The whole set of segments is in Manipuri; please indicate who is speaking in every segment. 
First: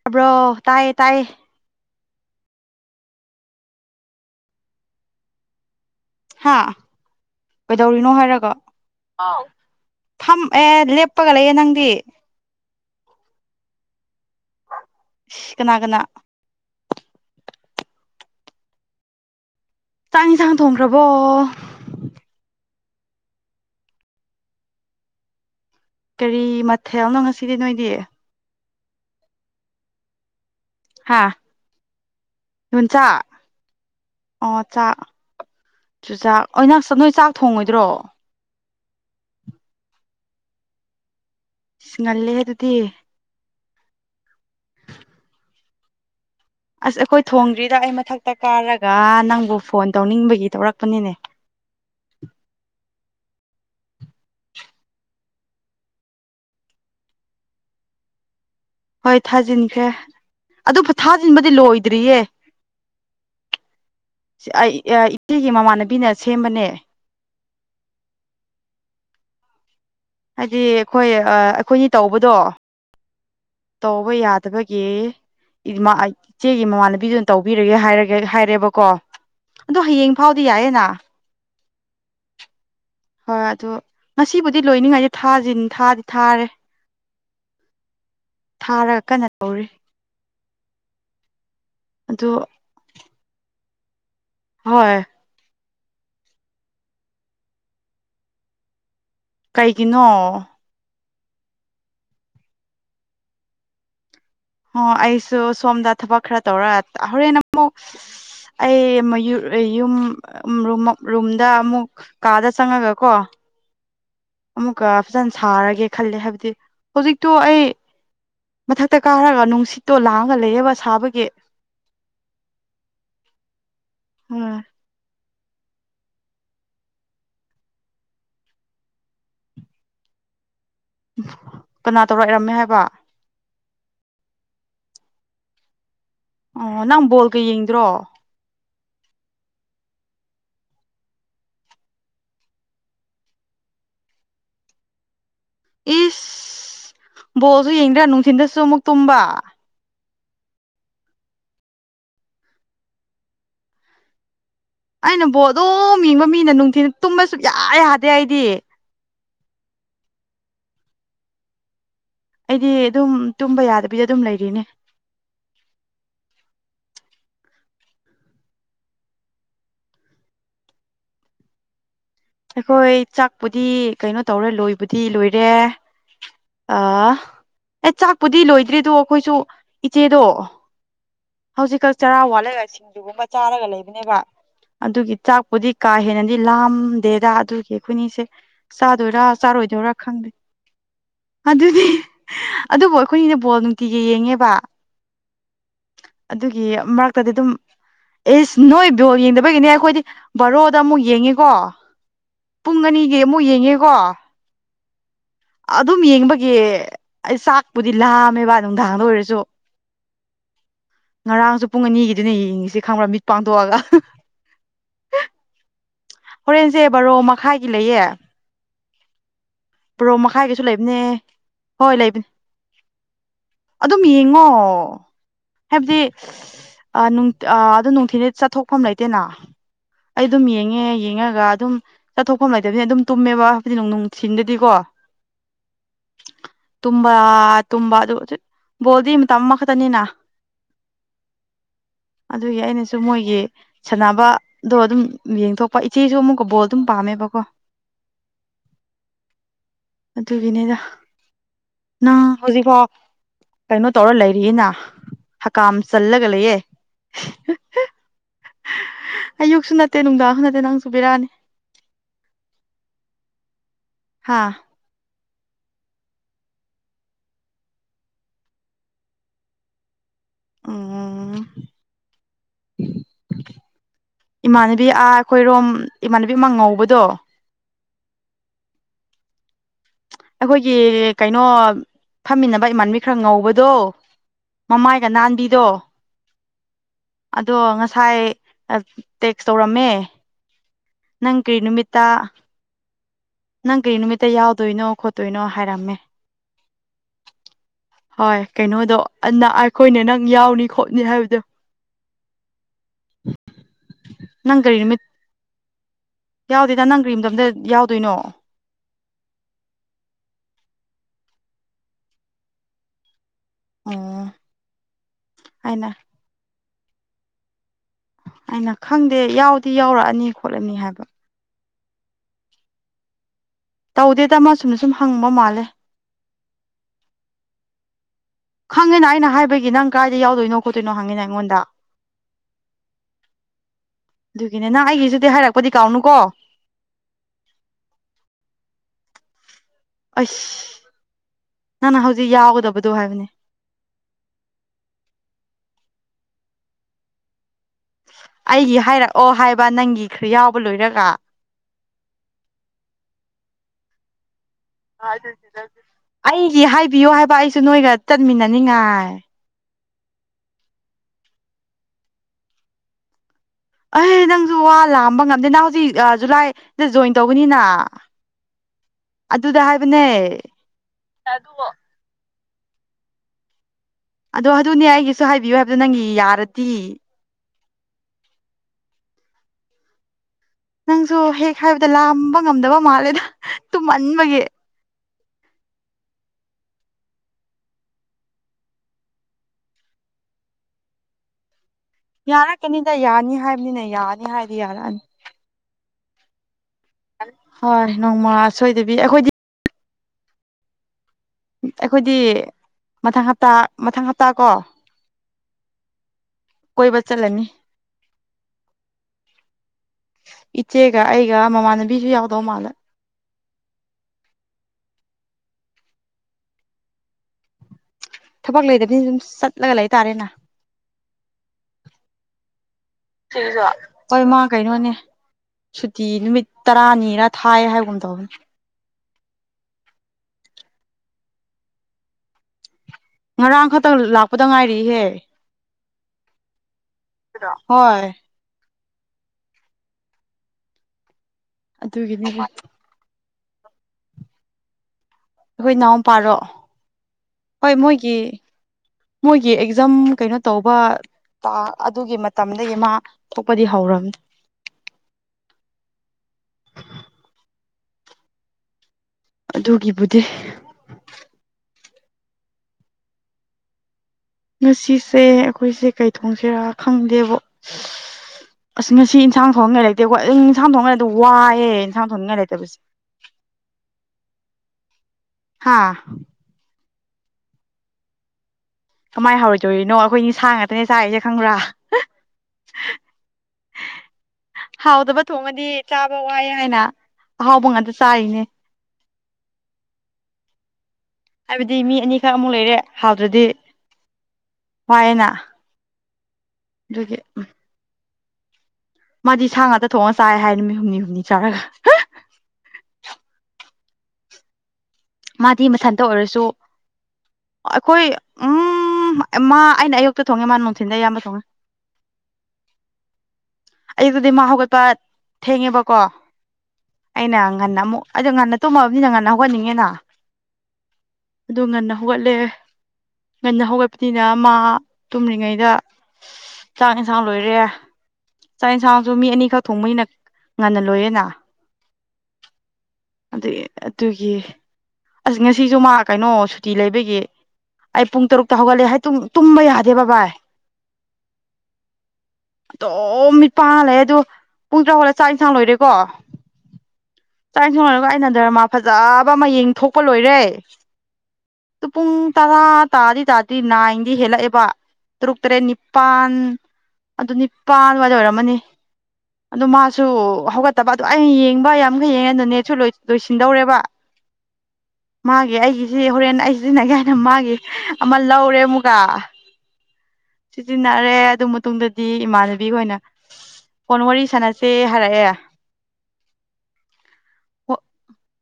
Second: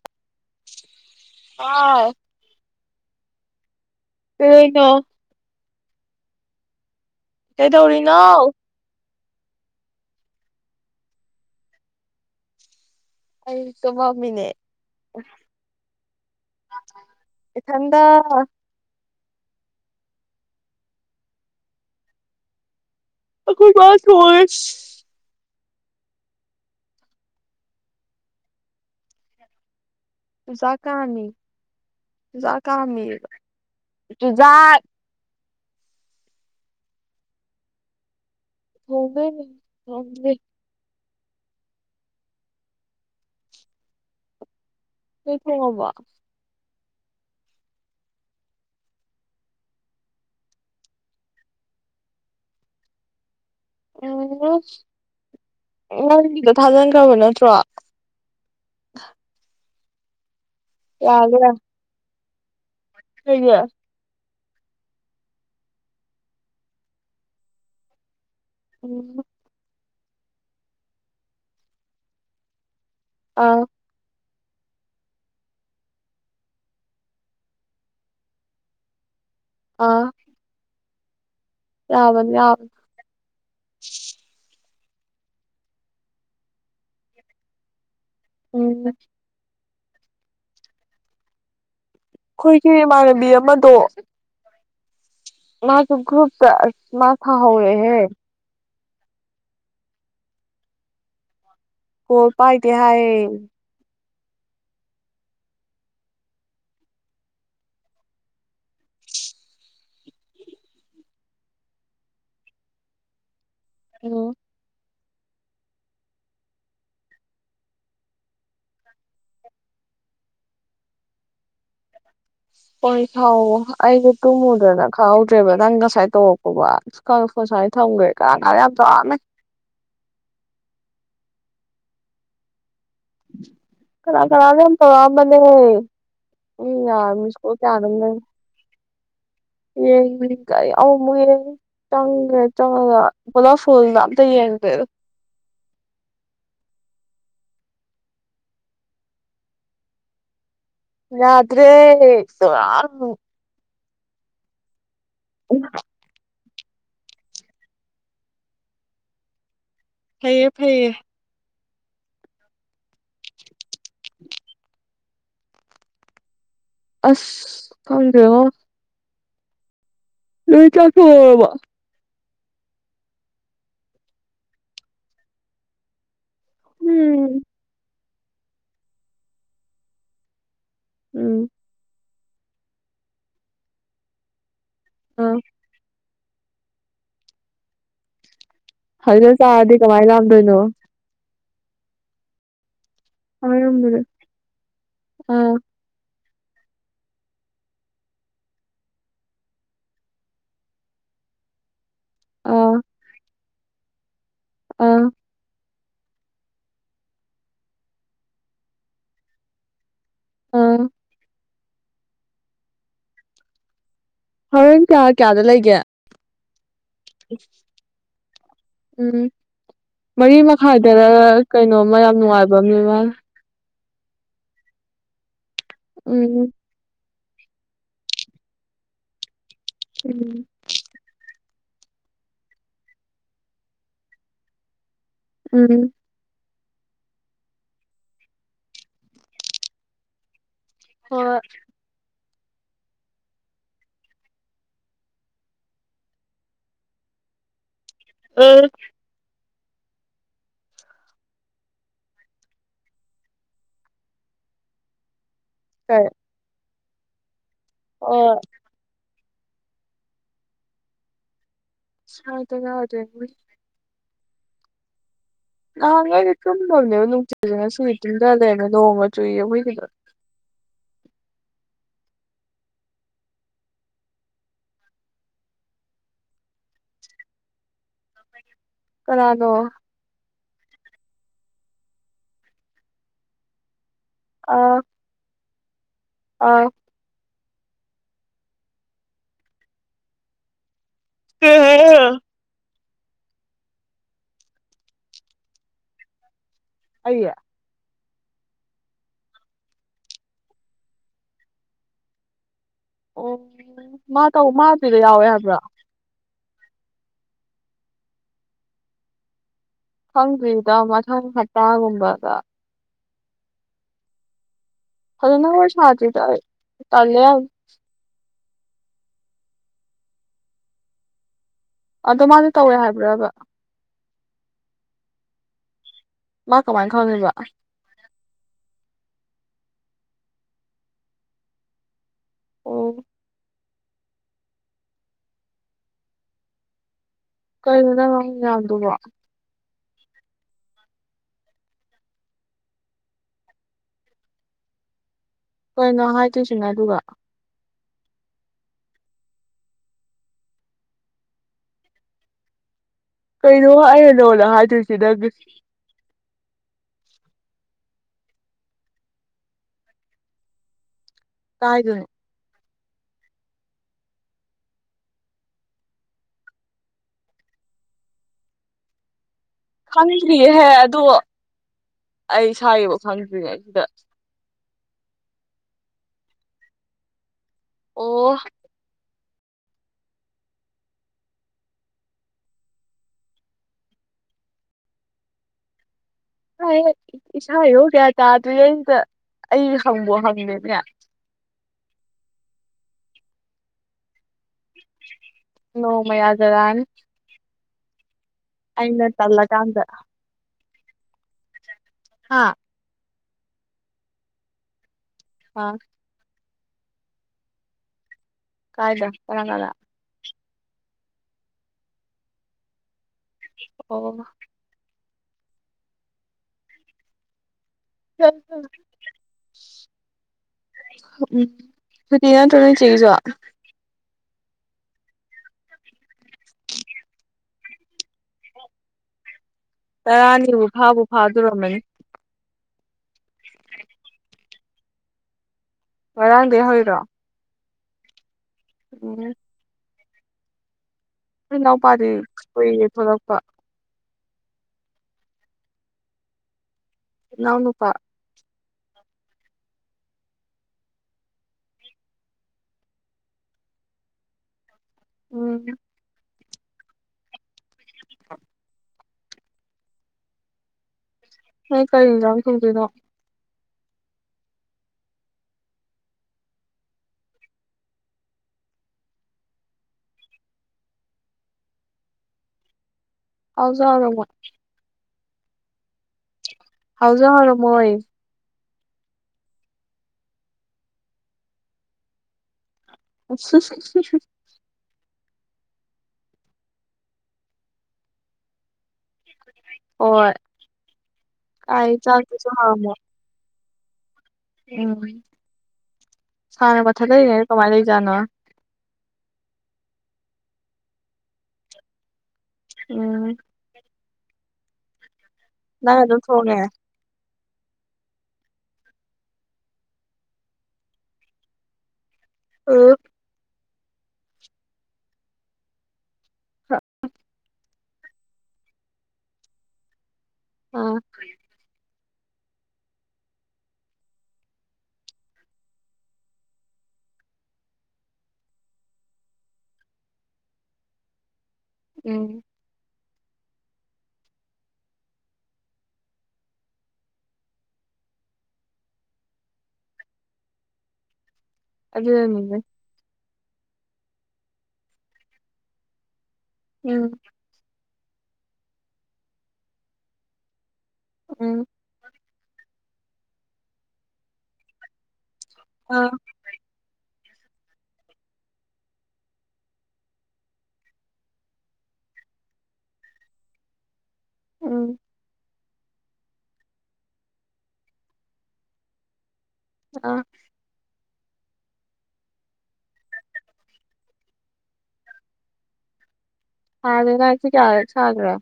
Speaker 1: ꯇꯕ꯭ꯔꯣ ꯇꯥꯏꯌꯦ ꯇꯥꯏꯌꯦ
Speaker 2: ꯍꯥꯎ ꯑꯦꯉ
Speaker 1: ꯍꯥꯥ
Speaker 2: ꯏꯩ ꯇꯧꯔꯤꯅ
Speaker 1: ꯐꯝ ꯑꯦ ꯂꯦꯞꯄꯒ ꯂꯩꯌꯦꯦ ꯅꯪꯗꯤ
Speaker 2: ꯑꯩ ꯇ ꯃꯃꯅꯦ
Speaker 1: ꯀꯅꯥ ꯀꯅꯥ
Speaker 2: ꯏꯈꯟꯗ
Speaker 1: ꯆꯥꯛ ꯌꯦꯟꯁꯥꯡ ꯊꯣꯡꯈ꯭ꯔꯕꯣ
Speaker 2: ꯈꯣꯏ ꯍꯁ
Speaker 1: ꯀꯔꯤ ꯃꯊꯦꯜꯅꯣ ꯉꯁꯤꯗꯤ ꯅꯣꯏꯗꯤꯌꯦ
Speaker 2: ꯇꯖꯥ
Speaker 1: ꯍꯥ
Speaker 2: ꯀꯥꯃꯤ ꯇꯖꯥ ꯀꯥꯃꯤ
Speaker 1: ꯌꯣꯟꯆꯥꯛ
Speaker 2: ꯇꯖꯥ
Speaker 1: ꯑꯣ ꯆꯥꯛ ꯆꯨꯖꯥꯛ ꯑꯣꯏ ꯅꯪꯁ ꯅꯣꯏ ꯆꯥꯛ ꯊꯣꯡꯉꯣꯏꯗ꯭ꯔꯣ
Speaker 2: ꯊꯣꯡꯒꯦ ꯊꯣꯡꯦ
Speaker 1: ꯁꯦ ꯍꯦ ꯑꯗꯨꯗꯤ
Speaker 2: ꯀ ꯊ ꯋꯥ
Speaker 1: ꯑꯁ ꯑꯩꯈꯣꯏ ꯊꯣꯡꯗ꯭ꯔꯤꯗ ꯑꯩ ꯃꯊꯛꯇ ꯀꯥꯔꯒ ꯅꯪꯕꯨ ꯐꯣꯟ ꯇꯧꯅꯤꯡꯕꯒꯤ ꯇꯧꯔꯛꯄꯅꯤꯅꯦ
Speaker 2: [inaudible] ꯎꯝ ꯉꯒꯤꯗ ꯊꯥꯖꯤꯟꯈ꯭ꯔꯕ ꯅꯠꯇ꯭ꯔꯣ
Speaker 1: ꯍꯣꯏ ꯊꯥꯖꯤꯟꯈ꯭ꯔꯦ ꯑꯗꯨ ꯊꯥꯖꯤꯟꯕꯗꯤ ꯂꯣꯏꯗ꯭ꯔꯤꯌꯦ
Speaker 2: ꯁꯤꯉ
Speaker 1: ꯑꯩ ꯏꯆꯦꯒꯤ ꯃꯃꯥꯟꯅꯕꯤꯅ ꯁꯦꯝꯕꯅꯦ
Speaker 2: ꯎꯝ
Speaker 1: ꯍꯥꯏꯗꯤ ꯑꯩꯈꯣꯏ ꯑꯩꯈꯣꯏꯅꯤ ꯇꯧꯕꯗꯣ
Speaker 2: ꯑꯥ
Speaker 1: ꯇꯧꯕ ꯌꯥꯗꯕꯒꯤ ꯏꯆꯦꯒꯤ ꯃꯃꯥꯟꯅꯕꯤꯗꯨꯅ ꯇꯧꯕꯤꯔꯒꯦ ꯍꯥꯏꯔꯒ ꯍꯥꯏꯔꯦꯕꯀꯣ ꯑꯗꯣ ꯍꯌꯦꯡ ꯐꯥꯎꯗꯤ ꯌꯥꯏꯌꯦꯅꯥ
Speaker 2: ꯌꯥꯎꯕꯅꯤ ꯌꯥꯎꯕꯅꯤ
Speaker 1: ꯍꯣꯏ ꯑꯗꯨ ꯉꯁꯤꯕꯨꯗꯤ ꯂꯣꯏꯅꯤꯡꯉꯥꯏꯁꯦ ꯊꯥꯁꯤꯟ ꯊꯥꯗꯤ ꯊꯥꯔꯦ
Speaker 2: [inaudible]
Speaker 1: ꯊꯥꯔꯒ ꯀꯟꯅ ꯇꯧꯔꯤ ꯑꯗꯨ
Speaker 2: ꯑꯩꯈꯣꯏꯒꯤ ꯏꯃꯥꯟꯅꯕꯤ ꯑꯃꯗꯣ
Speaker 1: ꯍꯣꯏ
Speaker 2: ꯃꯥꯁꯨ ꯈ꯭ꯔꯨꯨꯞ ꯆ ꯃꯥꯁ ꯍꯑꯣ ꯍꯦ
Speaker 1: ꯀꯩꯒꯤꯅꯣ
Speaker 2: ꯍꯣ ꯄꯔꯇꯤ ꯍꯥꯏꯌꯦ
Speaker 1: ꯑꯣ ꯑꯩꯁꯨ ꯁꯣꯝꯗ ꯊꯕꯛ ꯈꯔ ꯇꯧꯔ ꯍꯣꯔꯦꯟ ꯅꯨ ꯑꯩ ꯌꯨꯝ ꯔꯨꯝꯗ ꯑꯃꯨꯛ ꯀꯥꯗ ꯆꯪꯉꯒ ꯀꯣ
Speaker 2: ꯎꯝ
Speaker 1: ꯑꯃꯨꯛꯀ ꯐꯖꯅ ꯁꯥꯔꯒꯦ ꯈꯜꯂꯦ ꯍꯥꯏꯕꯗꯤ ꯍꯧꯖꯤꯛꯇꯣ ꯑꯩ ꯃꯊꯛꯇ ꯀꯥꯔꯒ ꯅꯨꯡꯁꯤꯠꯇꯣ ꯂꯥꯡꯒ ꯂꯩꯌꯦꯕ ꯁꯥꯕꯒꯤ
Speaker 2: ꯍꯣꯏ ꯈꯥꯎ ꯑꯩꯒ
Speaker 1: ꯎꯝ
Speaker 2: ꯇꯨꯃꯗꯅ ꯈꯥꯎ ꯭ꯔꯦꯕ ꯅꯪ ꯉꯁꯥꯏ ꯇꯧꯔꯛꯄꯕ ꯁꯨꯃꯥꯏꯅ ꯊꯝꯒ꯭ꯔꯦ ꯀꯥ ꯉꯥꯔ ꯌꯥꯝ ꯆꯥꯃꯦꯩ [inaudible]
Speaker 1: ꯀꯅꯥ ꯇꯧꯔꯛꯏꯔꯝꯃꯦ ꯍꯥꯏꯕ
Speaker 2: ꯀꯅꯥ ꯀꯅꯥꯗ ꯄ ꯃꯅꯦ ꯎ
Speaker 1: ꯑꯣ ꯅꯪ
Speaker 2: ꯌꯥꯔ
Speaker 1: ꯕꯣꯜꯒ
Speaker 2: ꯃꯤꯁꯀꯣ
Speaker 1: ꯌꯦꯡꯗ꯭ꯔꯣ
Speaker 2: ꯀꯌꯥꯅꯗ ꯌꯦ ꯑꯩ ꯑꯧ ꯑꯃꯨꯛ ꯍꯡ ꯆꯪꯒ꯭ꯔꯦ ꯆꯪꯉꯒ ꯒꯣꯂꯥꯞ ꯐꯨꯜꯗ ꯑꯝꯇ ꯌꯦꯡꯗꯦꯗꯣ [unintelligible]
Speaker 1: ꯏꯁ ꯕꯣꯜꯁꯨ ꯌꯦꯡꯗ꯭ꯔꯥ ꯅꯨꯡꯊꯤꯟꯗꯁꯨ ꯑꯃꯨꯛ ꯇꯨꯝꯕ
Speaker 2: ꯌꯥꯗ꯭ꯔꯦ
Speaker 1: ꯑꯩꯅ ꯕꯣꯠ ꯑꯗꯨꯝ ꯃꯤꯡꯕ ꯃꯤꯅ ꯅꯨꯡꯊꯤꯅ ꯇꯨꯝꯕ ꯁꯨꯛꯌꯥ ꯌꯥꯗꯦ ꯑꯩꯗꯤ
Speaker 2: ꯐꯩꯌꯦ ꯐꯩꯌꯦ
Speaker 1: ꯑꯩꯗꯤ ꯑꯗꯨꯝ ꯇꯨꯝꯕ ꯌꯥꯗꯕꯤꯗ ꯑꯗꯨꯝ ꯂꯩꯔꯤꯅꯦ
Speaker 2: ꯑꯁ ꯀꯪꯗꯦꯣ ꯅꯨ ꯆꯁꯨ
Speaker 1: ꯑꯩꯈꯣꯏ ꯆꯥꯛꯄꯨꯗꯤ ꯀꯩꯅꯣ ꯇꯧꯔꯦ ꯂꯣꯏꯕꯨꯗꯤ ꯂꯣꯏꯔꯦ ꯑ
Speaker 2: ꯎꯝ
Speaker 1: ꯑꯦ ꯆꯥꯛꯄꯨꯗꯤ ꯂꯣꯏꯗ꯭ꯔꯤꯗꯣ ꯑꯩꯈꯣꯏꯁꯨ ꯏꯆꯦꯗꯣ
Speaker 2: ꯎꯝ
Speaker 1: ꯍꯧꯖꯤꯛꯀꯛ ꯆꯔꯥ ꯋꯥꯠꯂꯒ ꯁꯤꯡꯗꯨꯒꯨꯝꯕ ꯆꯥꯔꯒ ꯂꯩꯕꯅꯦꯕ ꯑꯗꯨꯒꯤ
Speaker 2: ꯑꯥ
Speaker 1: ꯆꯥꯛꯄꯨꯗꯤ ꯀꯥ ꯍꯦꯟꯅ ꯗꯤ ꯂꯥꯝꯗꯦꯗ ꯑꯗꯨꯒꯤ ꯑꯩꯈꯣꯏꯅꯤꯁꯦ
Speaker 2: ꯍꯧꯖꯤꯛꯇ
Speaker 1: ꯆꯥꯗꯣꯏꯔꯥ
Speaker 2: ꯆꯥꯔꯗꯤ
Speaker 1: ꯆꯥꯔꯣꯏꯗꯣꯏꯔꯥ
Speaker 2: ꯀꯃꯥꯏ
Speaker 1: ꯈꯪꯗꯦ
Speaker 2: ꯂꯥꯝꯗꯣꯏꯅꯣ
Speaker 1: ꯑꯗꯨꯗꯤ ꯑꯗꯨꯕꯨ ꯑꯩꯈꯣꯏꯅꯤꯅ
Speaker 2: ꯑꯥ
Speaker 1: ꯕꯣꯜ
Speaker 2: ꯌꯧꯔꯝꯕꯗ
Speaker 1: ꯅꯨꯡꯇꯤꯒꯤ ꯌꯦꯡꯉꯦꯕ
Speaker 2: ꯑꯥ
Speaker 1: ꯑꯗꯨꯒꯤ ꯃꯔꯛꯇꯗꯤ ꯑꯗꯨꯝ ꯑꯦꯁ ꯅꯣꯏ ꯕꯣ ꯌꯦꯡꯗꯕꯒꯤꯅꯦ ꯑꯩꯈꯣꯏꯗꯤ ꯕꯥꯔꯣꯗ ꯑꯃꯨꯛ ꯌꯦꯡꯉꯦꯀꯣ
Speaker 2: ꯑꯥ
Speaker 1: ꯄꯨꯡ ꯑꯅꯤꯒꯤ ꯑꯃꯨꯛ ꯌꯦꯡꯉꯦꯀꯣ
Speaker 2: ꯑꯥ
Speaker 1: ꯑꯗꯨꯝ ꯌꯦꯡꯕꯒꯤ ꯑꯩ ꯆꯥꯛꯄꯨꯗꯤ ꯂꯥꯑꯝꯃꯦꯕ ꯅꯨꯡꯗꯥꯡꯗ ꯑꯣꯏꯔꯁꯨ
Speaker 2: ꯑꯥ
Speaker 1: ꯉꯔꯥꯡꯁꯨ ꯄꯨꯡ ꯑꯅꯤꯒꯤꯗꯨꯅ ꯌꯦꯡꯉꯁꯤ ꯈꯪꯕ꯭ꯔꯥ ꯃꯤꯠ ꯄꯥꯡꯊꯣꯛꯑꯒ
Speaker 2: ꯍꯣꯔꯦꯟ ꯀꯌꯥ ꯀꯌꯥꯗ ꯂꯩꯒꯦ
Speaker 1: ꯁꯦ ꯕꯔꯣ ꯃꯈꯥꯏꯒꯤ ꯂꯩꯌꯦ
Speaker 2: ꯎꯝ
Speaker 1: ꯕꯥꯔꯣ
Speaker 2: ꯃꯔꯤ
Speaker 1: ꯃꯈꯥꯏꯒꯤꯁꯨ
Speaker 2: ꯃꯈꯥꯏꯗ
Speaker 1: ꯂꯩꯕꯅꯦ ꯍꯣꯏ
Speaker 2: ꯀꯩꯅꯣꯝꯃ ꯌꯥꯝ
Speaker 1: ꯂꯩꯕꯅꯦ
Speaker 2: ꯅꯨꯡꯉꯥꯏꯕ ꯑꯃꯅꯦ ꯃꯥ
Speaker 1: ꯑꯗꯨꯝ ꯌꯦꯡꯉꯣ ꯍꯥꯏꯕꯗꯤ
Speaker 2: ꯎꯝ
Speaker 1: ꯑꯗꯨ ꯅꯨꯡꯊꯤꯅꯦ ꯆꯠꯊꯣꯛꯐꯝ ꯂꯩꯇꯦꯅ ꯑꯩ ꯑꯗꯨꯝ ꯌꯦꯡꯉꯦ ꯌꯦꯡꯉꯒ ꯑꯗꯨꯝ ꯆꯠꯊꯣꯛꯐꯝ ꯂꯩꯇꯕꯅꯤ ꯑꯗꯨꯝ ꯇꯨꯝꯃꯦꯕ ꯍꯥꯏꯕꯗꯤ ꯅꯨꯡ ꯅꯨꯡꯊꯤꯟꯗꯗꯤꯀꯣ
Speaker 2: ꯎꯝ
Speaker 1: ꯇꯨꯝꯕ ꯇꯨꯝꯕ ꯑꯗꯨ ꯕꯣꯗꯤ ꯃꯇꯝ ꯑꯃ ꯈꯛꯇꯅꯤꯅ
Speaker 2: ꯍ
Speaker 1: ꯑꯗꯨꯒꯤ ꯑꯩꯅꯁꯨ ꯃꯣꯏꯒꯤ ꯁꯥꯟꯅꯕꯗꯣ ꯑꯗꯨꯝ ꯌꯦꯡꯊꯣꯛ ꯏꯆꯦꯁꯨ ꯑꯃꯨꯛꯀ ꯕꯣꯜ ꯑꯗꯨꯝ ꯄꯥꯝꯃꯦꯕꯀꯣ
Speaker 2: ꯎꯝ
Speaker 1: ꯑꯗꯨ ꯅꯦꯗ ꯅꯪ ꯍꯧꯖꯤꯛꯐꯥꯎ ꯀꯩꯅꯣ ꯇꯧꯔ ꯂꯩꯔꯤꯌꯦꯅ ꯍ
Speaker 2: ꯀꯩ
Speaker 1: ꯀꯥꯝꯁꯜꯂꯒꯂꯌꯦꯦ
Speaker 2: ꯑꯣ
Speaker 1: ꯑꯌꯨꯛꯁꯨ ꯅꯠꯇꯦ ꯅꯨꯡꯗꯥꯡꯁꯨ ꯅꯠꯇꯦ ꯅꯪꯁꯨꯨꯕꯤꯔꯛꯑꯅꯤ
Speaker 2: ꯍꯗ ꯌꯥꯗꯦ
Speaker 1: ꯍꯥꯥ
Speaker 2: ꯅꯍꯥꯟꯈ ꯑꯩꯩꯅ ꯆꯨꯝꯗꯕꯅꯦꯕ ꯅꯨꯡꯇꯤꯁꯤꯅ ꯁꯨꯗꯤ ꯇꯨꯝꯊꯂꯦꯅ ꯅꯣꯡꯉ ꯆꯨꯏꯌꯦ ꯑꯩꯈꯣꯏꯒꯤꯗꯣ
Speaker 1: ꯎꯝ
Speaker 2: [inaudible]
Speaker 1: ꯏꯃꯥꯟꯅꯕꯤ ꯑꯥ ꯑꯩꯈꯣꯏꯔꯣꯝ ꯏꯃꯥꯟꯅꯕꯤ ꯑꯃ ꯉꯧꯕꯗꯣ
Speaker 2: ꯀꯅꯥꯗꯣ
Speaker 1: ꯑꯩꯈꯣꯏꯒꯤ ꯀꯩꯅꯣ ꯐꯝꯃꯤꯟꯅꯕ ꯏꯃꯥꯟꯕꯤ ꯈꯔ ꯉꯧꯕꯗꯣ
Speaker 2: ꯑꯥ
Speaker 1: ꯃꯃꯥꯏꯒ ꯅꯥꯥꯟꯕꯤꯗꯣ
Speaker 2: ꯑꯥ
Speaker 1: ꯑꯗꯣ ꯉꯁꯥꯏ ꯇꯦꯛꯁ ꯇꯧꯔꯝꯃꯦ ꯅꯪ ꯀꯔꯤ ꯅꯨꯃꯤꯠꯇ ꯅꯪ ꯀꯩ ꯅꯨꯃꯤꯠꯇ ꯌꯥꯎꯗꯣꯏꯅꯣ ꯈꯣꯠꯇꯣꯏꯅꯣ ꯍꯥꯏꯔꯝꯃꯦ
Speaker 2: ꯑꯌꯥ
Speaker 1: ꯍꯣꯏ ꯀꯩꯅꯣꯗꯣ ꯑꯩꯈꯣꯏꯅꯦ ꯅꯪ ꯌꯥꯎꯅꯤ ꯈꯣꯠꯅꯤ ꯍꯥꯏꯕꯗꯣ
Speaker 2: ꯎ ꯃꯥ ꯇꯧ
Speaker 1: ꯅꯪ
Speaker 2: ꯃꯥ
Speaker 1: ꯀꯔꯤ
Speaker 2: ꯑꯗꯨꯗ
Speaker 1: ꯅꯨꯃꯤꯠ
Speaker 2: ꯌꯥꯎꯋꯦ ꯍꯥꯏꯕ꯭ꯔꯥ
Speaker 1: ꯌꯥꯎꯗꯦꯗ ꯅꯪ ꯀꯔꯤꯝꯗꯝꯗ ꯌꯥꯎꯗꯣꯏꯅꯣ
Speaker 2: ꯍꯪꯗ꯭ꯔꯤꯗ ꯃꯊꯪ ꯍꯞꯇꯥꯒꯨꯝꯕꯗ
Speaker 1: ꯑꯥ
Speaker 2: ꯍꯧꯖꯤꯅ ꯍꯣꯏ ꯁꯥꯥꯇꯤ ꯆ ꯆꯦ
Speaker 1: ꯑꯩꯅ ꯈꯪꯗꯦ ꯌꯥꯎꯗꯤ ꯌꯥꯎꯔꯛꯑꯅꯤ ꯈꯣꯠꯂꯅꯤ ꯍꯥꯏꯕ
Speaker 2: ꯑꯗ ꯃꯥꯗꯤ ꯇꯧꯋꯦ ꯍꯥꯏꯕ꯭ꯔꯥꯕ
Speaker 1: ꯇꯧꯗꯦꯗ ꯑꯃ ꯁꯨꯝꯅ ꯁꯨꯝ ꯍꯪꯕ ꯃꯥꯜꯂꯦ
Speaker 2: ꯃꯥ ꯀꯃꯥꯏꯅ ꯈꯪꯉꯕ
Speaker 1: ꯈꯪꯉꯤꯅ ꯑꯩꯅ ꯍꯥꯏꯕꯒꯤ ꯅꯪ ꯀꯗꯥꯏꯗ ꯌꯥꯎꯗꯣꯏꯅꯣ ꯈꯣꯠꯇꯣꯏꯅꯣ ꯍꯪꯉꯤꯅ ꯑꯩꯉꯣꯟꯗ
Speaker 2: ꯑꯣ
Speaker 1: ꯑꯗꯨꯒꯤꯅꯦ ꯅꯪ ꯑꯩꯒꯤꯁꯨꯗꯤ ꯍꯥꯏꯔꯛꯄꯗꯤ ꯀꯥꯎꯅꯨꯀꯣ
Speaker 2: ꯀꯔꯤꯅꯣ ꯅꯪ ꯅꯪ ꯌꯥꯗꯕ
Speaker 1: ꯑꯁ ꯅꯪ ꯅ ꯍꯧꯖꯤꯛ ꯌꯥꯎꯒꯗꯕꯗꯣ ꯍꯥꯏꯕꯅꯦ
Speaker 2: [inaudible] ꯀꯣꯏꯩꯅꯣ ꯍꯥꯏꯗꯣꯏꯁꯤꯅ ꯑꯗꯨꯒ
Speaker 1: ꯑꯩꯒꯤ ꯍꯥꯏꯔꯛꯑꯣ ꯍꯥꯏꯕ ꯅꯪꯒꯤ ꯈꯔ ꯌꯥꯎꯕ ꯂꯣꯏꯔꯒ
Speaker 2: ꯀꯩꯅꯣ ꯍꯥꯏꯂꯣꯂ ꯍꯥꯏ
Speaker 1: ꯑꯩꯒꯤ ꯍꯥꯏꯕꯤꯌꯣ ꯍꯥꯏꯕ ꯑꯩꯁꯨ ꯅꯣꯏꯒ ꯆꯠꯃꯤꯟꯅꯅꯤꯡꯉꯥꯏ
Speaker 2: ꯀꯥꯏꯖꯔꯦ
Speaker 1: ꯑꯩ ꯅꯪꯁꯨ ꯋꯥ ꯂꯥꯝꯕ ꯉꯝꯗꯦ ꯅ ꯍꯧꯖꯤꯛ ꯖꯨꯂꯥꯏꯗ ꯖꯣꯏꯟ ꯇꯧꯕꯅꯤꯅ
Speaker 2: [inaudible] ꯈꯪꯗ꯭ꯔꯤꯌꯦꯍꯦ ꯑꯗꯣ ꯑꯩ ꯏꯁꯒꯤꯕ ꯈꯪꯗ꯭ꯔꯤꯉꯩ ꯁꯤꯗ
Speaker 1: ꯑꯗꯣ ꯑꯗꯨꯅꯦ ꯑꯩꯒꯤꯁꯨ ꯍꯥꯏꯕꯤꯌꯨ ꯍꯥꯏꯕꯗꯣ ꯅꯪꯒꯤ ꯌꯥꯔꯗꯤ
Speaker 2: ꯑꯣ
Speaker 1: ꯅꯪꯁꯨ ꯍꯦꯛ ꯍꯥꯏꯕꯗ ꯂꯥꯝꯕ ꯉꯝꯗꯕ ꯃꯥꯜꯂꯦꯗ ꯇꯨꯝꯍꯟꯕꯒꯤ
Speaker 2: ꯍ ꯏꯁꯥ ꯍꯒꯌꯥ ꯇꯥ ꯇꯨ ꯌꯦꯟ ꯑꯩ ꯍꯪꯕꯣ ꯍꯪꯉꯦꯅꯦ
Speaker 1: ꯌꯥꯔꯛꯀꯅꯤꯗ ꯌꯥꯅꯤ ꯍꯥꯏꯕꯅꯤꯅ ꯌꯥꯔꯅꯤ ꯍꯥꯏꯗꯤ ꯌꯥꯔꯛꯑꯅꯤꯪ
Speaker 2: ꯅꯣꯡꯃꯩ ꯌꯥꯖꯔꯥꯟ
Speaker 1: ꯍꯣꯏ ꯅꯣꯡꯃꯥ ꯁꯣꯏꯗꯕꯤ
Speaker 2: ꯑꯩꯅ
Speaker 1: ꯑꯩꯈꯣꯏꯗꯤ
Speaker 2: ꯇꯜꯂꯀꯥꯟꯗ
Speaker 1: ꯑꯩꯈꯣꯏꯗꯤ
Speaker 2: ꯍꯥ
Speaker 1: ꯃꯊꯪ ꯍꯞꯇꯥ ꯃꯊꯪ ꯍꯞꯇꯥ ꯀꯣ
Speaker 2: ꯑ
Speaker 1: ꯀꯣꯏꯕ ꯆꯠꯂꯅꯤ
Speaker 2: ꯀꯥꯏꯗ ꯇꯅꯥꯒꯗ
Speaker 1: ꯏꯆꯦꯒ ꯑꯩꯒ ꯃꯃꯥꯟꯅꯕꯤꯁꯨ ꯌꯥꯎꯗꯧ ꯃꯥꯜꯂꯦ
Speaker 2: ꯑꯣ
Speaker 1: ꯊꯕꯛ ꯂꯩꯗꯕꯤꯅꯤꯅ ꯑꯗꯨꯝ ꯆꯠꯂꯒ ꯂꯩꯇꯥꯥꯔꯦꯅ
Speaker 2: ꯎꯝ ꯑꯗꯨ ꯊꯤꯅ ꯇꯧ ꯆꯖ ꯋꯥ
Speaker 1: ꯁꯤꯁꯨ ꯍꯣꯏ ꯃꯥ ꯀꯩꯅꯣꯅꯦ ꯁꯨꯇꯤ ꯅꯨꯃꯤꯠ ꯇꯔꯥꯅꯤꯔꯥ ꯊꯥꯏ ꯍꯥꯏꯕꯒꯨꯝ ꯇꯧꯕꯅꯤ
Speaker 2: ꯇꯔꯥꯅꯤꯕꯨ ꯐꯥꯕꯨ ꯐꯥꯗꯨꯣꯔꯝꯃꯅꯤ
Speaker 1: ꯉꯔꯥꯡ ꯈꯛꯇꯪ ꯂꯥꯛꯄꯗ ꯉꯥꯏꯔꯤꯍꯦ
Speaker 2: ꯋꯥꯔꯥꯡꯗꯦ ꯍꯧꯣꯏꯔꯣ
Speaker 1: ꯍꯣꯏ
Speaker 2: ꯎꯝ ꯑꯩꯈ ꯏꯅꯥꯎꯄꯥꯗꯤ
Speaker 1: ꯑꯗꯨꯒꯤꯅꯦ
Speaker 2: ꯀꯨꯏꯔꯦ ꯊꯣꯛꯂꯛꯄ
Speaker 1: ꯑꯩꯈꯣꯏ ꯅꯅꯥꯎ ꯄꯥꯔꯣ ꯍꯣꯏ
Speaker 2: ꯏꯅꯥꯎꯅꯨꯄꯥ
Speaker 1: ꯃꯣꯏꯒꯤ ꯃꯣꯏꯒꯤ ꯑꯦꯛꯖꯥꯝ ꯀꯩꯅꯣ ꯇꯧꯕ ꯑꯗꯨꯒꯤ ꯃꯇꯝꯗꯒꯤ ꯃꯥ ꯊꯣꯛꯄꯗꯤ ꯍꯧꯔꯝꯅꯤ
Speaker 2: ꯑꯣꯝ [unintelligible] [inaudible]
Speaker 1: ꯑꯗꯨꯒꯤꯕꯨꯗꯤ
Speaker 2: ꯅꯣꯏ ꯀꯔꯤ ꯏꯟꯖꯥꯡ ꯊꯣꯡꯗꯣꯏꯅꯣ
Speaker 1: ꯉꯁꯤꯁꯦ ꯑꯩꯈꯣꯏꯁꯦ ꯀꯩ ꯊꯣꯡꯁꯦꯔꯥ ꯈꯪꯗꯦꯕ ꯑꯁ ꯉꯁꯤ ꯏꯟꯁꯥꯡ ꯊꯣꯡꯅꯤꯡꯉꯥꯏ ꯂꯩꯇꯦꯀꯪ ꯏꯟꯁꯥꯡ ꯊꯣꯡꯅꯅꯤꯡꯉꯥꯏꯗ ꯋꯥꯏꯑꯦ ꯏꯟꯁꯥꯡ ꯊꯣꯡꯅꯤꯡꯉꯥꯏ ꯂꯩꯇꯕꯁꯦ
Speaker 2: ꯍꯧꯥꯎꯖꯣꯗ
Speaker 1: ꯍꯥꯥ
Speaker 2: ꯍꯥꯎꯖ ꯍ ꯃꯣꯏ
Speaker 1: ꯀꯃꯥꯏꯅ ꯍꯧꯔꯣꯏꯗꯣꯔꯤꯅꯣ ꯑꯩꯈꯣꯏꯅꯤ ꯁꯥꯡ ꯉꯥꯛꯇꯅꯦ ꯆꯥꯏꯔꯤꯁꯦ ꯈꯪꯕ꯭ꯔꯥ
Speaker 2: ꯑ
Speaker 1: ꯍꯥꯎꯗꯕ ꯊꯣꯡꯉꯗꯤ ꯆꯥꯕ ꯋꯥꯏ ꯍꯥꯏꯅ ꯑꯍꯥꯎꯕ ꯉꯥꯛꯇ ꯆꯥꯔꯤꯅꯦ
Speaker 2: ꯍ
Speaker 1: ꯍꯥꯏꯕꯗꯤ ꯃꯤ ꯑꯅꯤꯈꯛ ꯑꯃꯨꯛ ꯂꯩꯔꯦ ꯍꯥꯎꯗ꯭ꯔꯗꯤ ꯋꯥꯏꯑꯦꯅ
Speaker 2: ꯁꯅ ꯀꯊ
Speaker 1: ꯑꯗꯨꯒꯤ
Speaker 2: ꯂꯩ ꯌꯥ ꯀꯃꯥꯏ ꯂꯩ ꯆꯅꯣ
Speaker 1: ꯃꯥꯗꯤ ꯁꯥ ꯉꯥꯛꯇ ꯊꯣꯡꯉꯒ ꯆꯥꯏ ꯍꯥꯏ ꯅꯨꯃꯤꯠ ꯍꯨꯝꯅꯤ ꯍꯨꯝꯅꯤ ꯆꯥꯔꯒ
Speaker 2: ꯎꯝ
Speaker 1: ꯃꯥꯗꯤ
Speaker 2: ꯅꯪ
Speaker 1: ꯃꯊꯟꯇ
Speaker 2: ꯑꯗꯨꯝ
Speaker 1: ꯑꯣꯏꯔꯁꯨ
Speaker 2: ꯊꯣꯡꯉꯦ
Speaker 1: ꯑꯩꯈꯣꯏ ꯎꯝ ꯃꯥ ꯑꯩꯅ ꯑꯌꯨꯛꯇ ꯊꯣꯡꯉꯦ ꯃꯥ ꯅꯨꯡꯊꯤꯟꯜꯗ ꯑꯌꯥꯝꯕ ꯊꯣꯡꯉꯦ
Speaker 2: ꯑꯣ
Speaker 1: ꯑꯌꯨꯛꯇꯗꯤ ꯃꯥ ꯍꯧꯒꯠꯄ ꯊꯦꯡꯉꯦꯕꯀꯣ ꯑꯩꯅ ꯉꯟꯅ ꯑꯃꯨꯛ ꯑꯣ ꯉꯟꯅ ꯇꯨꯝꯃꯕꯅꯤꯅ ꯉꯟꯅ ꯍꯧꯒꯟꯅꯤꯡꯉꯦꯅ
Speaker 2: ꯑꯥ
Speaker 1: ꯑꯗꯨ ꯉꯟꯅ ꯍꯧꯒꯠꯂꯦ ꯉꯟꯅ ꯍꯧꯒꯠꯄꯅꯤꯅ ꯃꯥ ꯇꯨꯝꯔꯤꯉꯩꯗ ꯆꯥꯡ ꯏꯟꯁꯥꯡ ꯂꯣꯏꯔꯦ ꯆꯥꯛ ꯌꯦꯟꯁꯥꯡꯁꯨ ꯃꯤ ꯑꯅꯤꯈꯛ ꯊꯣꯡꯕꯩꯅ ꯉꯍꯜ ꯂꯣꯏꯌꯦꯦꯅ
Speaker 2: ꯎꯝ
Speaker 1: ꯑꯗꯨ ꯑꯗꯨꯒꯤ ꯑꯁ ꯉꯁꯤꯁꯨ ꯃꯥ ꯀꯩꯅꯣ ꯁꯨꯇꯤ ꯂꯩꯕꯒꯤ ꯑꯩ ꯄꯨꯡ ꯇꯔꯨꯛꯇ ꯍꯧꯒꯠꯂꯦ ꯍꯥꯏ ꯇꯨꯝꯕ ꯌꯥꯗꯦ ꯕꯕꯥꯏ
Speaker 2: ꯑꯗꯨꯗ ꯅꯅꯤꯒ
Speaker 1: ꯑꯣ ꯃꯤꯠ ꯄꯥ ꯍꯜꯂꯦ ꯑꯗꯣ ꯄꯨꯡ ꯇꯔꯥꯈꯣꯠꯂ ꯆꯥꯛ ꯏꯟꯁꯥꯡ ꯂꯣꯏꯔꯦꯀꯣ
Speaker 2: ꯎꯝ
Speaker 1: ꯆꯥꯛ ꯁꯣꯡꯉꯔꯒ ꯑꯩꯅ ꯗꯔꯃꯥ ꯐꯖꯕ ꯃꯌꯦꯡ ꯊꯣꯛꯄ ꯂꯣꯏꯔꯦ
Speaker 2: ꯎꯝ
Speaker 1: ꯄꯨꯡ ꯇꯔꯥ ꯇꯥꯗꯤ ꯇꯥꯗꯗꯤ ꯅꯥꯏꯟꯗꯤ ꯍꯦꯜꯂꯛꯑꯦꯕ ꯇꯔꯛꯇꯔꯦ
Speaker 2: ꯑꯥ
Speaker 1: ꯅꯤꯄꯥꯟ ꯑꯗꯨ ꯅꯤꯄꯥꯟ ꯑꯗꯨꯋꯥꯏꯗ ꯑꯣꯏꯔꯝꯃꯅꯤ ꯑꯗꯨ ꯃꯥꯁꯨ ꯍꯧꯒꯠꯇꯕ ꯑꯗꯨ ꯑꯩꯅ ꯌꯦꯡꯕ ꯌꯥꯝ ꯌꯦꯡꯉꯗ ꯅ ꯂꯣꯏꯁꯤꯟꯗꯧꯔꯦꯕ
Speaker 2: ꯎꯝ
Speaker 1: ꯃꯥꯒꯤ ꯑꯩꯒꯤ ꯁꯤ ꯍꯣꯔꯦꯟ ꯑꯩ ꯁꯤꯖꯤꯟꯅꯒꯦ ꯍꯥꯏꯅ ꯃꯥꯒꯤ ꯑꯃ ꯂꯧꯔꯦ ꯑꯃꯨꯒꯥ
Speaker 2: ꯑꯥ
Speaker 1: ꯁꯤꯖꯤꯅꯥꯔ ꯑꯗꯨ ꯃꯇꯨꯡꯗꯗꯤ ꯏꯃꯥꯟꯅꯕꯤ ꯍꯣꯏꯅ ꯐꯣꯟ ꯋꯥꯔꯤ ꯁꯥꯟꯅꯁꯦ ꯍꯥꯏꯔꯛꯑꯦ
Speaker 2: ꯍꯗ ꯉꯁꯤ
Speaker 1: ꯍꯣ
Speaker 2: ꯀꯌꯥ ꯁꯥꯒ꯭ꯔ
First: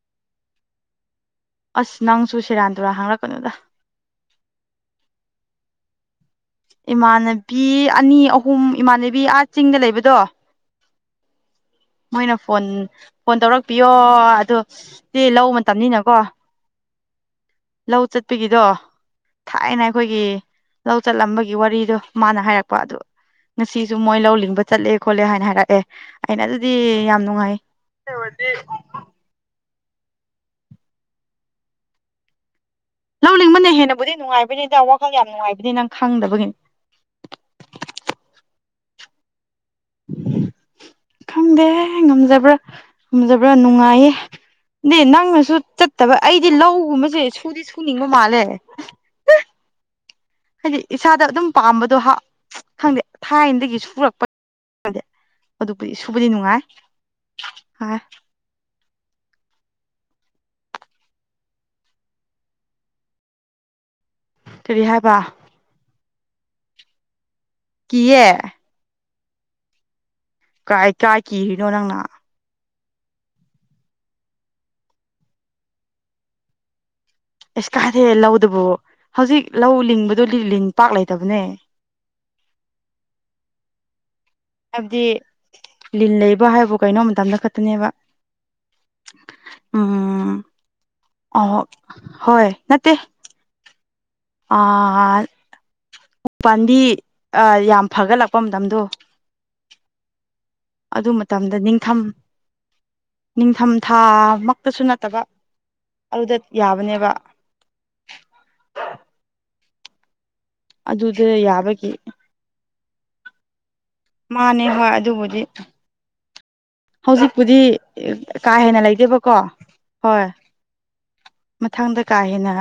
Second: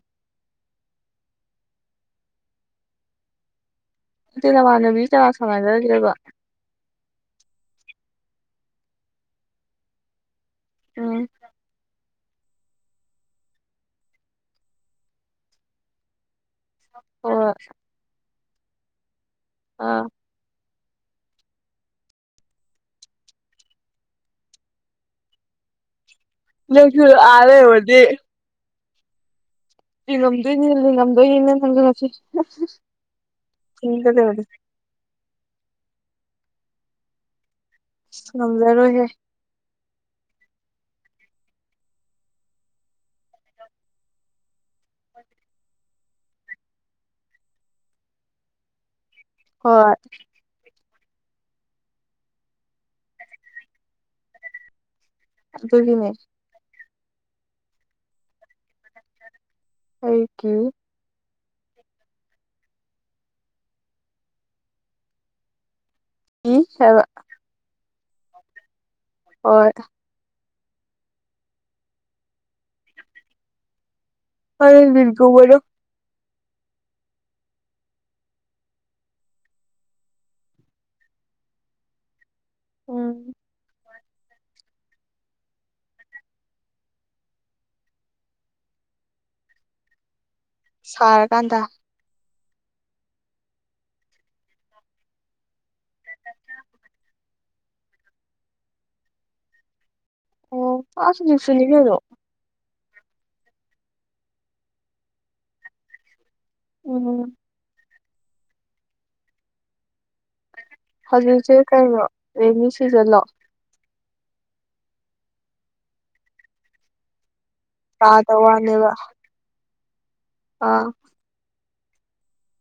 Speaker 1: ꯑꯁ ꯅꯪꯁꯨ ꯁꯦꯔꯥꯟ ꯇꯨꯔꯥ ꯍꯥꯡꯔꯛꯀꯅꯨꯗ
Speaker 2: ꯑ ꯅꯃꯥꯟꯅꯨꯕꯤ ꯆꯔꯥꯛ ꯁꯃꯥꯏꯅꯔꯗ꯭ꯔꯦꯕꯣ
Speaker 1: ꯏꯃꯥꯟꯅꯕꯤ ꯑꯅꯤ ꯑꯍꯨꯝ ꯏꯃꯥꯟꯅꯕꯤ ꯑꯥ ꯆꯤꯡꯗ ꯂꯩꯕꯗꯣ
Speaker 2: ꯎꯝ
Speaker 1: ꯃꯣꯏꯅ ꯐꯣꯟ ꯐꯣꯟ ꯇꯧꯔꯛꯄꯤꯌꯣ ꯑꯗꯨꯣ ꯏ ꯂ ꯃꯇꯝꯅꯤꯅꯀꯣ
Speaker 2: ꯍꯣꯏ
Speaker 1: ꯂꯧ ꯆꯠꯄꯒꯤꯗꯣ ꯊꯥꯏꯅ
Speaker 2: ꯑꯥ
Speaker 1: ꯑꯩꯈꯣꯏꯒꯤ ꯂꯧ ꯆꯠꯂꯝꯕꯒꯤ ꯒꯤ ꯋꯥꯔꯤꯗꯣ ꯃꯥꯅ ꯍꯥꯏꯔꯛꯄ ꯑꯗꯨꯣ ꯉꯁꯤꯁꯨ ꯃꯣꯏ ꯂꯧ ꯂꯤꯡꯕ ꯆꯠꯂꯦ ꯈꯣꯠꯂꯦ ꯍꯥꯏꯅ ꯍꯥꯏꯔꯛꯑꯦ ꯑꯩꯅ ꯑꯗꯨꯗꯤ
Speaker 2: ꯅꯪꯁꯨ
Speaker 1: ꯌꯥꯝ
Speaker 2: ꯑꯥ
Speaker 1: ꯅꯨꯡꯉꯥꯏ
Speaker 2: ꯂꯩꯔꯨꯔꯗꯤ ꯏ ꯉꯝꯗꯣꯏꯅꯤꯅꯤ ꯉꯝꯗꯣꯏꯅꯤꯅꯦ ꯅꯪ ꯈꯂꯁꯤ
Speaker 1: ꯂꯧꯅꯤꯡꯕꯅ ꯍꯦꯟꯅꯕꯨꯗꯤ ꯅꯨꯡꯉꯥꯏꯕꯅꯤꯗ ꯋꯥꯈꯜ ꯌꯥꯝ ꯅꯨꯡꯉꯥꯏꯕꯅꯤ ꯅꯪ ꯈꯪꯗꯕꯒꯤꯅꯤ
Speaker 2: ꯁꯝꯖꯔꯣꯏꯍꯦ
Speaker 1: ꯈꯪꯗꯦ ꯉꯝꯖꯕ꯭ꯔꯥ ꯉꯝꯖꯕ꯭ꯔꯥ ꯅꯨꯡꯉꯥꯏꯌꯦ ꯅ ꯅꯪꯅꯁꯨ ꯆꯠꯇꯕ ꯑꯩꯗꯤ ꯂꯧꯒꯨꯝꯕꯁꯦ ꯁꯨꯗꯤ ꯁꯨꯅꯤꯡꯕ ꯃꯥꯜꯂꯦ
Speaker 2: ꯍꯣꯏ
Speaker 1: ꯍꯥꯏꯗꯤ ꯏꯁꯥꯗ ꯑꯗꯨꯝ ꯄꯥꯝꯕꯗꯣ ꯍꯥ ꯈꯪꯗꯦ ꯊꯥꯏꯅꯗꯒꯤ ꯁꯨꯔꯛꯄ ꯑꯗꯨꯕꯨꯗꯤ
Speaker 2: ꯑꯗꯨꯒꯤꯅꯦ
Speaker 1: ꯁꯨꯕꯗꯤ ꯅꯨꯡꯉꯥꯏ ꯍꯥꯏ
Speaker 2: ꯑꯩ ꯀꯦ
Speaker 1: ꯀꯔꯤ ꯍꯥꯏꯕ
Speaker 2: ꯍ ꯁꯕ
Speaker 1: ꯀ ꯑꯦ
Speaker 2: ꯑꯣ
Speaker 1: ꯀꯥꯏ ꯀꯥꯏ ꯀꯤꯔꯤꯅꯣ ꯅꯪꯅ
Speaker 2: ꯑ ꯔꯒꯨꯣ
Speaker 1: ꯑꯦꯁ ꯀꯥꯗꯦ ꯂꯧꯗꯨꯕꯨ ꯍꯧꯖꯤꯛ ꯂꯧ ꯂꯤꯡꯕꯗꯣ ꯂꯤꯡ ꯄꯥꯛ ꯂꯩꯇꯕꯅꯦ
Speaker 2: ꯎꯝ
Speaker 1: ꯍꯥꯏꯕꯗꯤ ꯂꯤꯟ ꯂꯩꯕ ꯍꯥꯏꯕꯨ ꯀꯩꯅꯣ ꯃꯇꯝꯗ ꯈꯛꯇꯅꯦꯕ ꯎꯝ ꯑ
Speaker 2: ꯁꯥꯔꯀꯥꯟꯗ
Speaker 1: ꯍꯣꯏ ꯅꯠꯇꯦ ꯑ ꯎ ꯄꯥꯟꯗꯤ ꯌꯥꯝ ꯐꯒꯠꯂꯛꯄ ꯃꯇꯝꯗꯣ
Speaker 2: ꯑꯣ
Speaker 1: ꯑꯗꯨ
Speaker 2: ꯑꯁ
Speaker 1: ꯃꯇꯝꯗ
Speaker 2: ꯍꯧꯖꯤꯛꯁꯨꯅꯤ ꯀꯩꯅꯣ
Speaker 1: ꯅꯤꯡꯊꯝ ꯅꯤꯡꯊꯝꯊꯥ ꯃꯛꯇꯁꯨ ꯅꯠꯇꯕ ꯑꯗꯨꯗ
Speaker 2: ꯎꯝ
Speaker 1: ꯌꯥꯕꯅꯦꯕ ꯑꯗꯨꯗ
Speaker 2: ꯍꯧꯖꯤꯛꯁꯦ
Speaker 1: ꯌꯥꯕꯒꯤ
Speaker 2: ꯀꯩꯅꯣ ꯔꯦꯅꯤ ꯁꯤꯖꯟꯂꯣ
Speaker 1: ꯃꯥꯅꯦ ꯍꯣꯏ ꯑꯗꯨꯕꯨꯗꯤ ꯍꯧꯖꯤꯛꯄꯨꯗꯤ
Speaker 2: ꯇꯥꯗ
Speaker 1: ꯀꯥ ꯍꯦꯟꯅ
Speaker 2: ꯋꯥꯅꯦꯕ
Speaker 1: ꯂꯩꯇꯦꯕꯀꯣ ꯍꯣꯏ
Speaker 2: ꯑꯥ
Speaker 1: ꯃꯊꯪꯗ ꯀꯥ ꯍꯦꯟꯅ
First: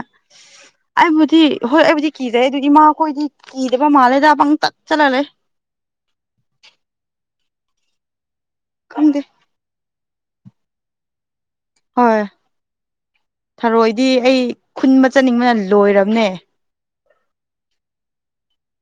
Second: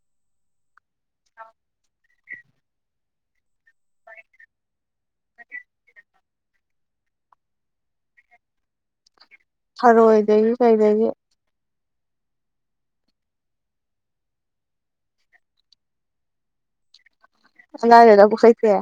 Speaker 1: ꯑꯩꯕꯨꯗꯤ ꯍꯣꯏ ꯑꯩꯕꯨꯗꯤ ꯀꯤꯖꯩ ꯑꯗꯨꯗꯤ ꯃꯥꯈꯣꯏꯗꯤ ꯀꯤꯗꯕ ꯃꯥꯜꯂꯦꯗ ꯄꯪ ꯇꯠ ꯆꯠꯂꯂꯦ
Speaker 2: [inaudible]
Speaker 1: ꯀꯝꯗ
Speaker 2: ꯑꯔꯣꯏꯗꯒꯤ ꯀꯩꯗꯒꯤ
Speaker 1: ꯍꯣꯏ ꯊꯔꯣꯏꯗꯤ ꯑꯩ ꯈꯨꯟꯕ ꯆꯠꯅꯤꯡꯕꯅ ꯂꯣꯏꯔꯕꯅꯦ
Speaker 2: ꯑꯗꯒꯕꯨ ꯀꯩꯁꯦ